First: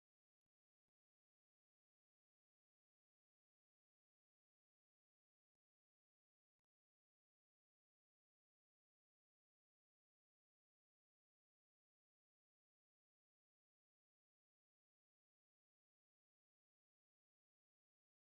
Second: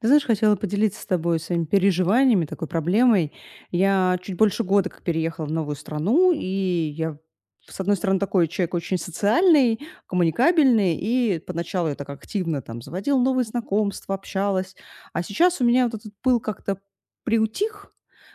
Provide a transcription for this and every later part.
Ты знаешь, хотела поделиться с тобой своими переживаниями, такой проблемой. Я чуть больше года как переехала в новую страну, и я, с одной стороны, такой человек очень социальный, коммуникабельный, и поначалу я так активно там заводила новые знакомства, общалась. А сейчас у меня вот этот пыл как-то приутих,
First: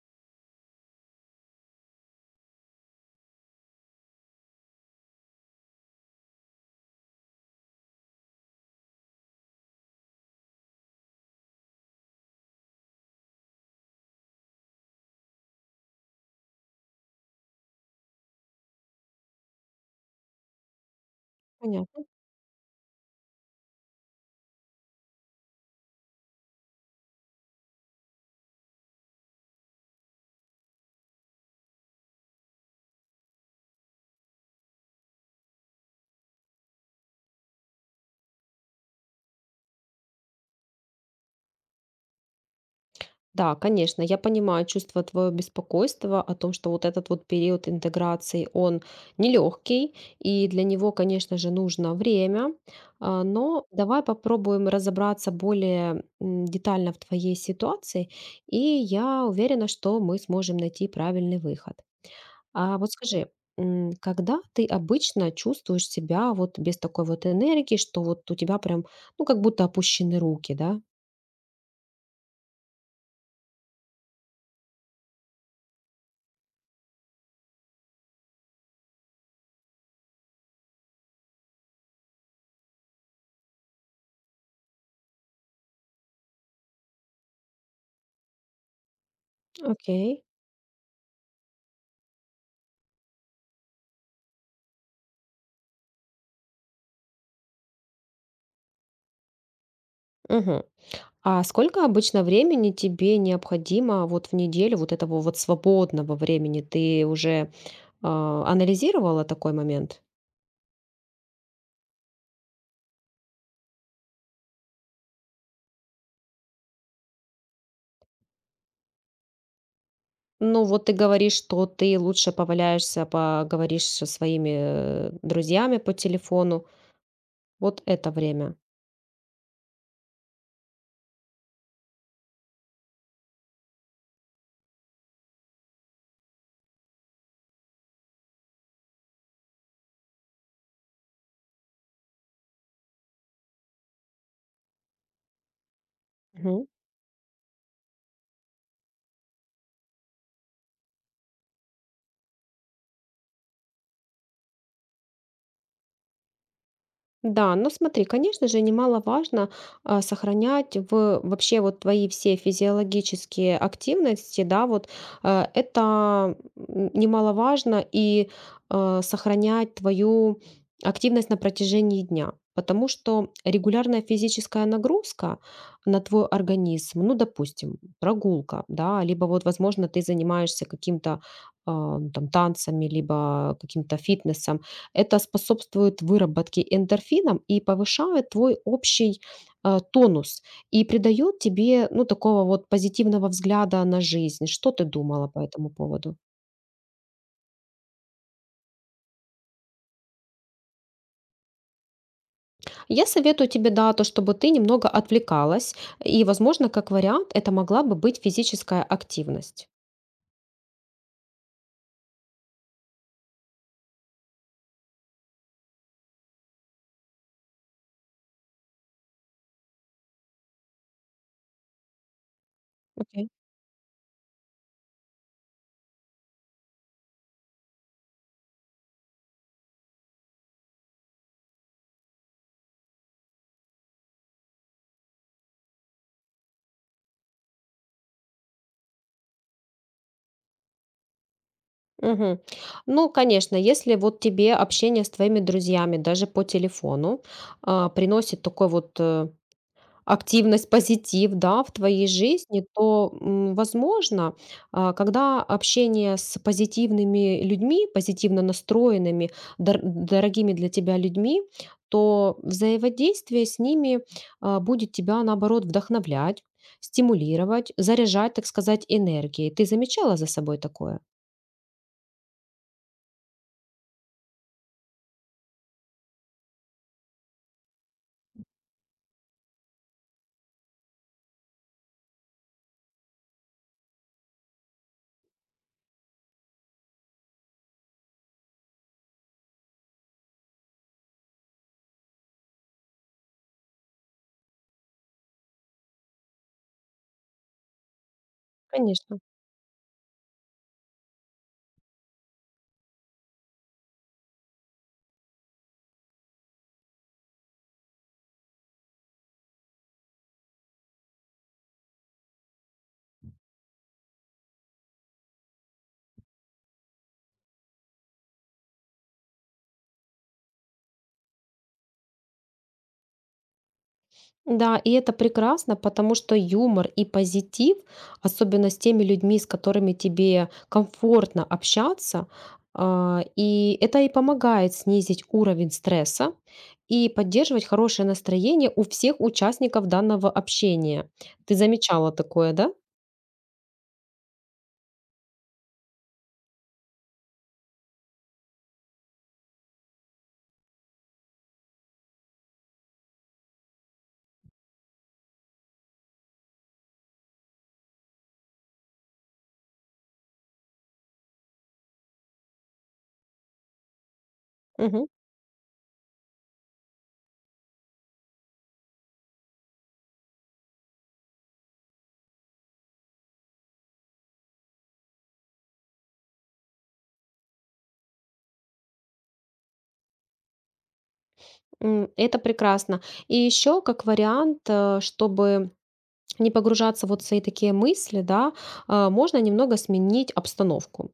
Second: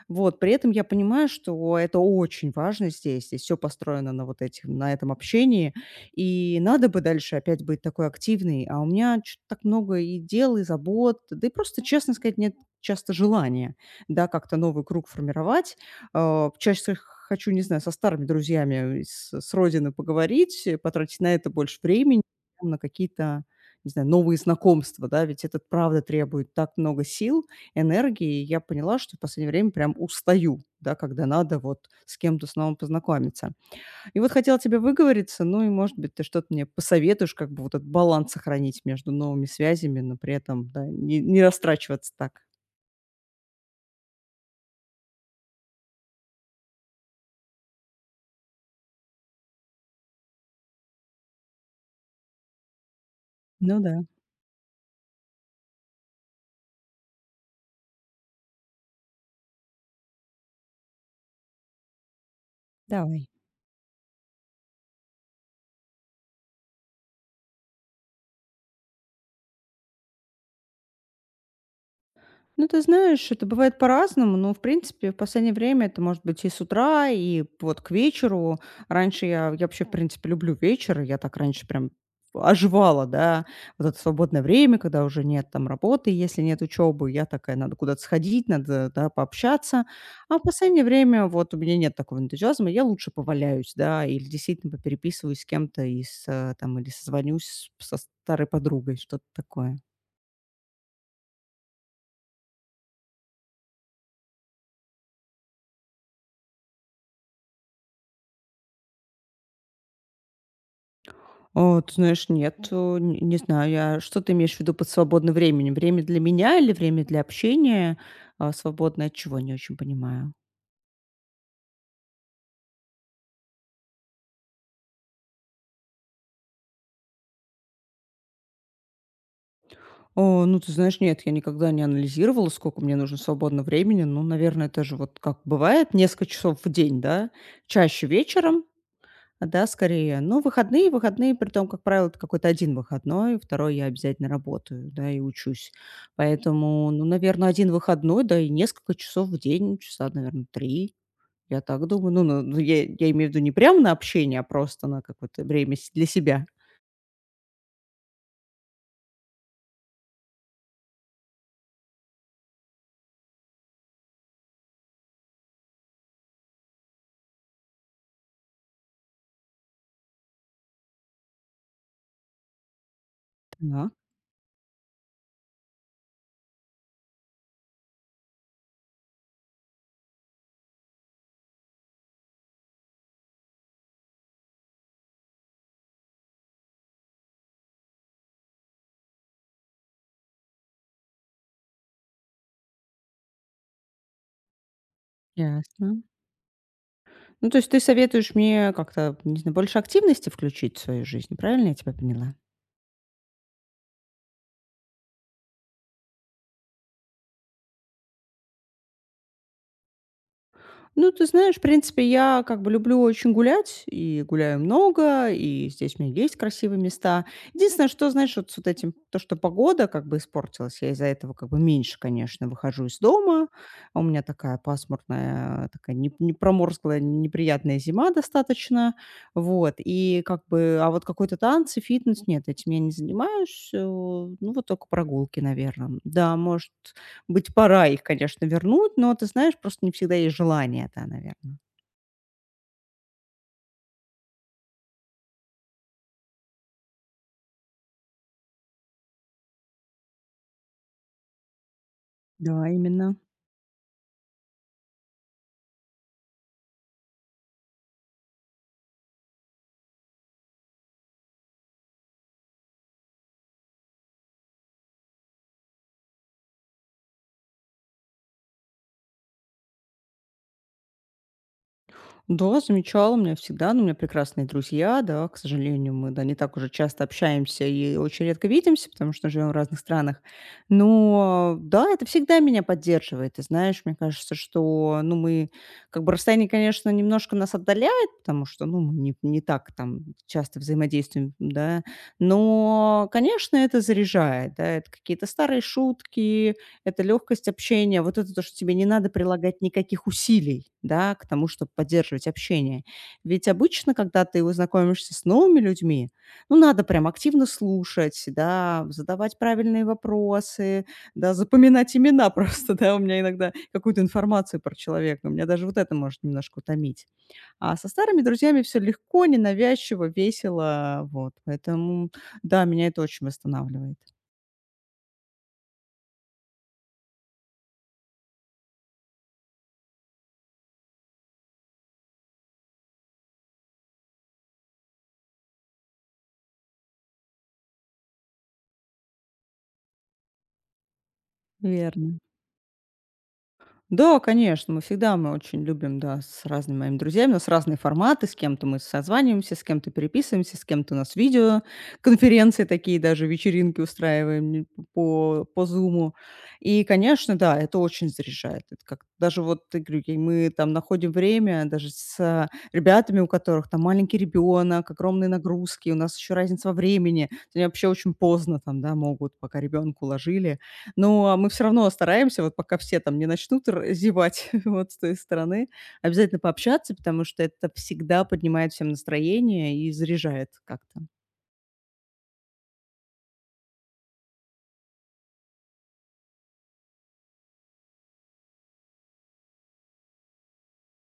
вот, при этом я понимаю, что это очень важно здесь, здесь все построено на вот этих, на этом общении, и надо бы дальше опять быть такой активной, а у меня чё-то так много и дел, и забот, да и просто, честно сказать, нет часто желания, да, как-то новый круг формировать. Чаще хочу, не знаю, со старыми друзьями с родины поговорить, потратить на это больше Понятно. времени, на какие-то, не знаю, новые знакомства, да, ведь это правда требует так много сил, энергии. И я поняла, что в последнее время прям устаю, да, когда надо вот с кем-то снова познакомиться. И вот хотела тебе выговориться, ну и, может быть, ты что-то мне посоветуешь, как бы вот этот баланс сохранить между новыми связями, но при этом, да, не растрачиваться так. Да, конечно, я понимаю чувство твоего беспокойства о том, что вот этот вот период интеграции, он нелегкий, и для него, конечно же, нужно время. Но Ну да, давай попробуем разобраться более детально в твоей ситуации, и я уверена, что мы сможем найти правильный выход. А вот давай. скажи, когда ты обычно чувствуешь себя вот без такой вот энергии, что вот у тебя прям, ну, как будто опущены руки, да? Ну, ты знаешь, это бывает по-разному, но, в принципе, в последнее время это может быть и с утра, и вот к вечеру. Раньше я вообще, в принципе, люблю вечер, я так раньше прям оживала, да, вот это свободное время, когда уже нет там работы, если нет учебы, я такая, надо куда-то сходить, надо, да, пообщаться. Окей. А в последнее время вот у меня нет такого энтузиазма, я лучше поваляюсь, да, или действительно попереписываюсь с кем-то, из, там, или созвонюсь со старой подругой, что-то такое. Мгм. А сколько обычно времени тебе необходимо вот в неделю вот этого вот свободного времени? Ты уже анализировала такой момент? О, ты знаешь, нет, не знаю я. Что ты имеешь в виду под свободным временем? Время для меня или время для общения? А свободное от чего? Не очень понимаю. Ну вот ты говоришь, что ты лучше поваляешься, поговоришь со своими друзьями по телефону. Вот это время. О, ну, ты знаешь, нет, я никогда не анализировала, сколько мне нужно свободного времени. Ну, наверное, это же вот как бывает несколько часов в день, да? Чаще вечером, да, скорее. Но выходные, выходные, при том, как правило, это какой-то один выходной, второй я обязательно работаю, да, и учусь. Мгм. Поэтому, ну, наверное, один выходной, да и несколько часов в день, часа, наверное, 3. Я так думаю. Ну, ну, ну, я имею в виду не прям на общение, а просто на какое-то время с для себя. Да, но смотри, конечно же, немаловажно сохранять в вообще вот твои все физиологические активности, да, вот это немаловажно и сохранять твою активность на протяжении дня, потому что Так, регулярная физическая нагрузка на твой организм, ну, допустим, прогулка, да, либо вот, возможно, ты занимаешься каким-то там танцами, либо каким-то фитнесом, это способствует выработке эндорфинов и повышает твой общий тонус и придает тебе ну такого вот позитивного взгляда на жизнь. Что ты думала по этому ясно. поводу? Ну, то есть ты советуешь мне как-то, не знаю, больше активности включить в свою жизнь, правильно я тебя поняла? Я советую тебе, да, то, чтобы ты немного отвлекалась, и, возможно, как вариант, это могла бы быть физическая активность. Ну, ты знаешь, в принципе, я как бы люблю очень гулять, и гуляю много, и здесь у меня есть красивые места. Единственное, что, знаешь, вот с вот этим, то, что погода как бы испортилась, я из-за этого как бы меньше, конечно, выхожу из Окей. дома. А у меня такая пасмурная, такая не проморзглая, неприятная зима достаточно, вот. И как бы, а вот какой-то танцы, фитнес, нет, этим я не занимаюсь. Ну, вот только прогулки, наверное. Да, может быть, пора их, конечно, вернуть, но, ты знаешь, просто не всегда есть желание, да, наверное. Мгм. Ну, конечно, если вот тебе общение с твоими друзьями даже по телефону приносит такой вот активность, позитив, да, в твоей жизни, Да, именно. то, м, возможно, когда общение с позитивными людьми, позитивно настроенными, дорогими для тебя людьми, то взаимодействие с ними будет тебя, наоборот, вдохновлять, стимулировать, заряжать, так сказать, энергией. Ты замечала за собой такое? Да, замечала, у меня всегда, но у меня прекрасные друзья, да, к сожалению, мы, да, не так уже часто общаемся и очень редко видимся, потому что живем в разных странах. Но да, это всегда меня поддерживает. Ты знаешь, мне кажется, что, ну, мы, как бы расстояние, конечно, немножко нас отдаляет, потому что, ну, мы не так там часто взаимодействуем, да, но, конечно, это заряжает, да, это какие-то старые шутки, это легкость общения, вот это то, что тебе не надо Конечно. прилагать никаких усилий, да, к тому, чтобы поддерживать общение. Ведь обычно, когда ты его знакомишься с новыми людьми, ну, надо прям активно слушать, да, задавать правильные вопросы, да, запоминать имена просто, да. У меня иногда какую-то информацию про человека, у меня даже вот это может немножко утомить. А со старыми друзьями все легко, ненавязчиво, весело, вот. Поэтому, да, меня это очень восстанавливает. Да, и это прекрасно, потому что юмор и позитив, особенно с теми людьми, с которыми тебе комфортно общаться, и это и помогает снизить уровень стресса и поддерживать хорошее настроение у всех участников данного общения. Ты замечала Верно. такое, да? Да, конечно, мы очень любим, да, с разными моими друзьями. У нас разные форматы, с кем-то мы созваниваемся, с кем-то переписываемся, с кем-то у нас видеоконференции такие, даже вечеринки устраиваем по Zoom. И, конечно, да, это очень заряжает. Это как даже вот, ты говорю, и мы там находим время даже с ребятами, у которых там маленький ребенок, Мгм. огромные нагрузки, у нас еще разница во времени. Они вообще очень поздно там, да, могут, пока ребенку уложили, но мы все равно стараемся, вот пока все там не начнут р зевать вот с той стороны, обязательно пообщаться, потому что это всегда поднимает всем настроение и заряжает как-то. Это прекрасно. И еще как вариант, чтобы не погружаться вот в свои такие мысли, да, можно немного сменить обстановку.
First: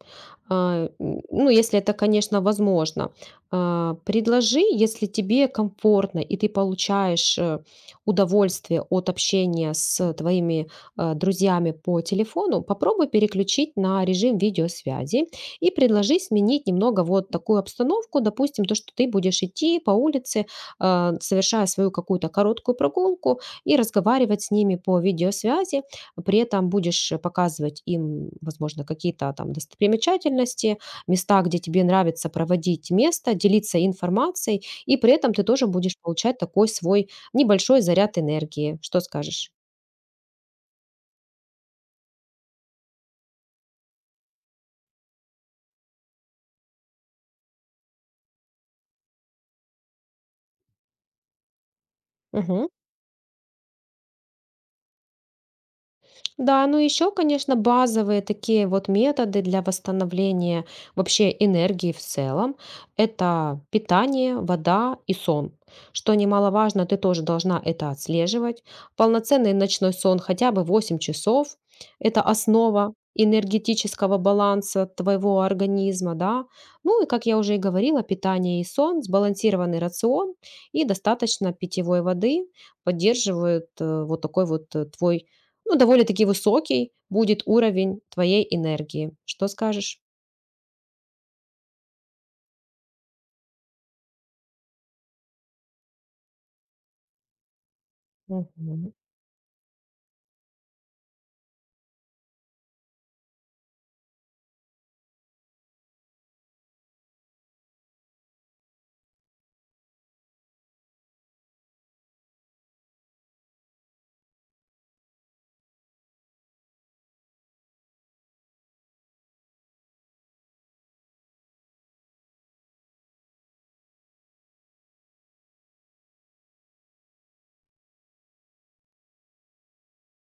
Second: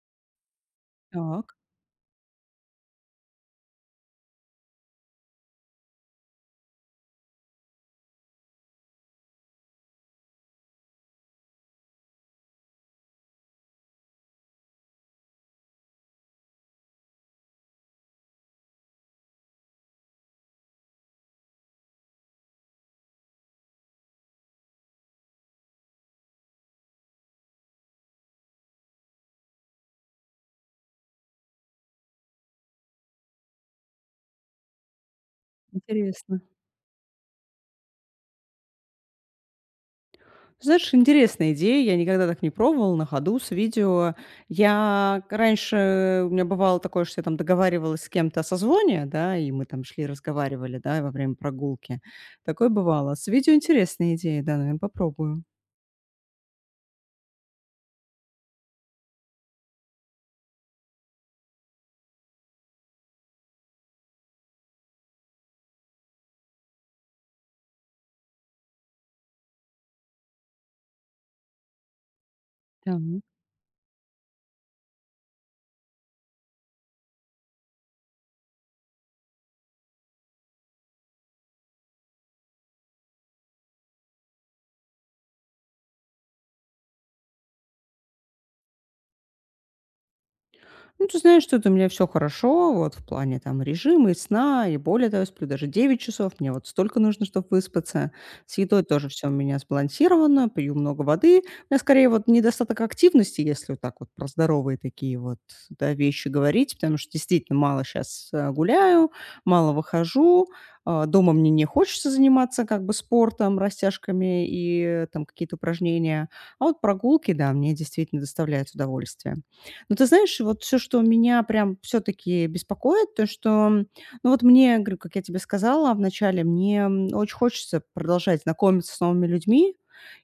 Ну, Так, если это, конечно, возможно. Предложи, если тебе комфортно и ты получаешь удовольствие от общения с твоими друзьями по телефону, попробуй переключить на режим видеосвязи и предложи сменить немного вот такую обстановку, допустим, то, что ты будешь идти по улице, совершая свою какую-то короткую прогулку, и разговаривать с ними по видеосвязи. При этом будешь показывать им, возможно, какие-то там достопримечательности, места, где тебе нравится проводить место, делиться информацией, и при этом ты тоже будешь получать интересно. такой свой небольшой заряд энергии. Что скажешь? Знаешь, интересная идея, я никогда так не пробовала, на ходу с видео. Я к раньше у меня бывало такое, что я там договаривалась с кем-то о созвоне, да, и мы там шли, разговаривали, да, во время прогулки. Мгм. Такое бывало. С видео интересная идея, да, наверное, попробую. Да, ну еще, конечно, базовые такие вот методы для восстановления вообще энергии в целом — это питание, вода и сон. Что немаловажно, ты тоже должна это отслеживать. Полноценный ночной сон хотя бы 8 часов — это Да. основа энергетического баланса твоего организма, да. Ну и, как я уже и говорила, питание и сон, сбалансированный рацион и достаточно питьевой воды поддерживают вот такой вот твой ну, довольно-таки высокий будет уровень твоей энергии. Что скажешь? Ну, ты знаешь, что тут у меня все хорошо, вот в плане там режима и сна, и более того, я сплю даже 9 часов, мне вот столько нужно, чтобы выспаться. С едой Мгм. тоже все у меня сбалансировано, пью много воды. У меня скорее вот недостаток активности, если вот так вот про здоровые такие вот, да, вещи говорить, потому что действительно мало сейчас гуляю, мало выхожу. А, дома мне не хочется заниматься как бы спортом, растяжками и, там какие-то упражнения. А вот прогулки, да, мне действительно доставляют удовольствие. Но ты знаешь, вот все, что меня прям все таки беспокоит, то, что, ну, вот мне, говорю, как я тебе сказала вначале, мне, очень хочется продолжать знакомиться с новыми людьми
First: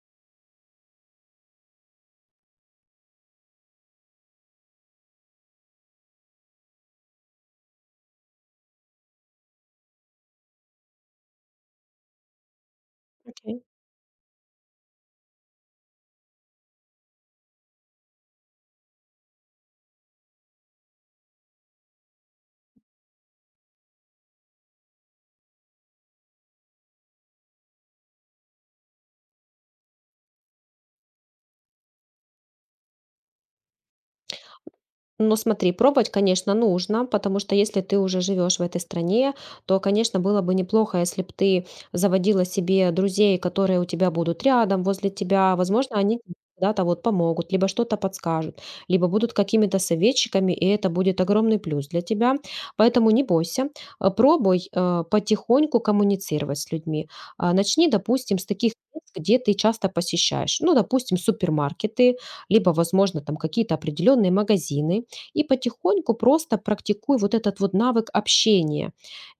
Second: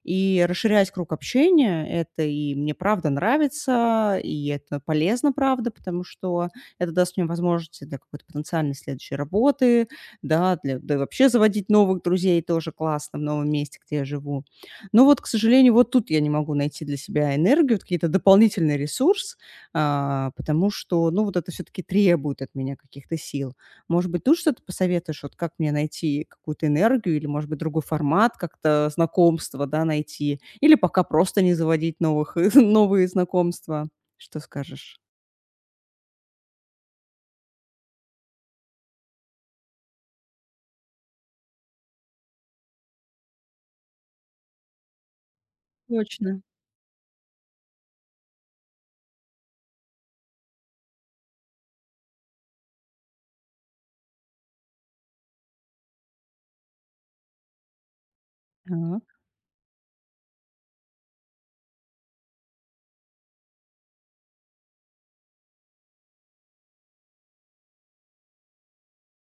и расширять круг общения. Это и мне правда нравится, и это полезно, правда, потому что это даст мне возможности для какой-то потенциальной следующей работы, да, для да и вообще заводить новых друзей тоже классно в новом Окей. месте, где я живу. Но вот, к сожалению, вот тут я не могу найти для себя энергию, вот какие-то дополнительные ресурсы. А, потому что, ну, вот это все таки требует от меня каких-то сил. Может быть, ты что-то посоветуешь, вот как мне найти какую-то энергию или, может быть, другой формат как-то знакомства, да, найти? Или пока просто не заводить новых новые знакомства? Что скажешь? Ну, смотри, пробовать, конечно, нужно, потому что если ты уже живешь в этой стране, то, конечно, было бы неплохо, если бы ты заводила себе друзей, которые у тебя будут рядом, возле тебя. Возможно, они тебе Точно. когда-то вот помогут, либо что-то подскажут, либо будут какими-то советчиками, и это будет огромный плюс для тебя. Поэтому не бойся, пробуй потихоньку коммуницировать с людьми. Начни, допустим, с таких А. мест, где ты часто посещаешь. Ну, допустим, супермаркеты, либо, возможно, там какие-то определенные магазины, и потихоньку просто практикуй вот этот вот навык общения.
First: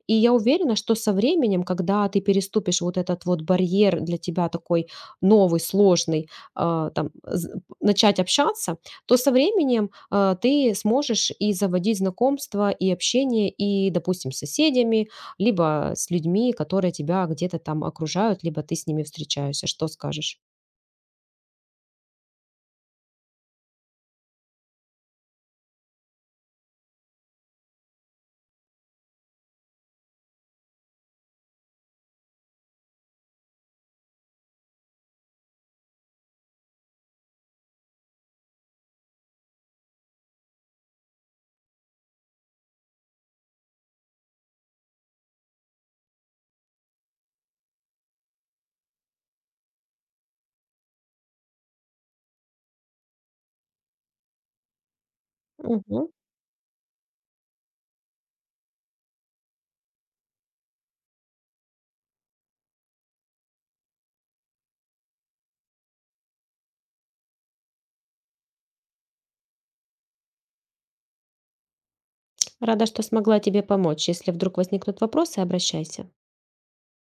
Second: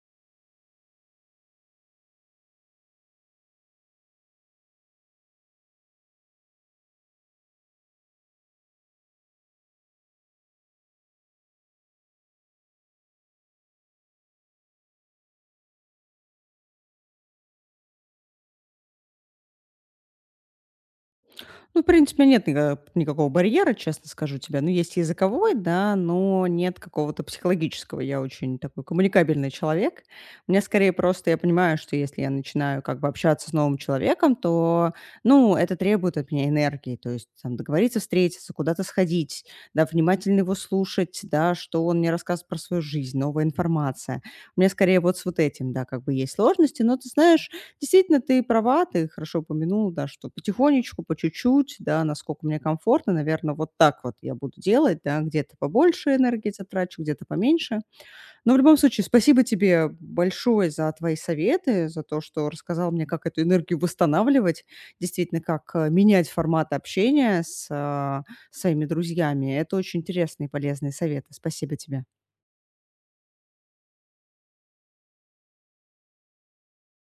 И я уверена, что со временем, когда ты переступишь вот этот вот барьер для тебя такой новый, сложный, начать общаться, то со временем ты сможешь и заводить знакомства, и общение, и, допустим, с соседями, либо с людьми, которые тебя где-то там окружают, либо ты с ними встречаешься. Что скажешь? Ну, в принципе, нет нига никакого барьера, честно скажу тебе. Ну, есть языковой, да, но нет какого-то психологического. Я очень такой коммуникабельный человек. Мне скорее просто я понимаю, что если я начинаю как бы общаться с новым человеком, то, ну, это требует от меня энергии. То есть там договориться встретиться, куда-то сходить, да, внимательно его слушать, да, что он мне рассказывает про свою жизнь, новая информация. У меня скорее вот с вот этим, да, как бы есть сложности. Но ты знаешь, действительно, ты права, ты хорошо упомянула, да, что потихонечку, по чуть-чуть, да, насколько мне комфортно, наверное, вот так вот я буду делать, да, где-то Мгм. побольше энергии затрачу, где-то поменьше. Но в любом случае, спасибо тебе большое за твои советы, за то, что рассказал мне, как эту энергию восстанавливать, действительно, как менять формат общения с своими друзьями. Это очень интересные и полезные советы. Спасибо тебе. Рада, что смогла тебе помочь. Если вдруг возникнут вопросы, обращайся.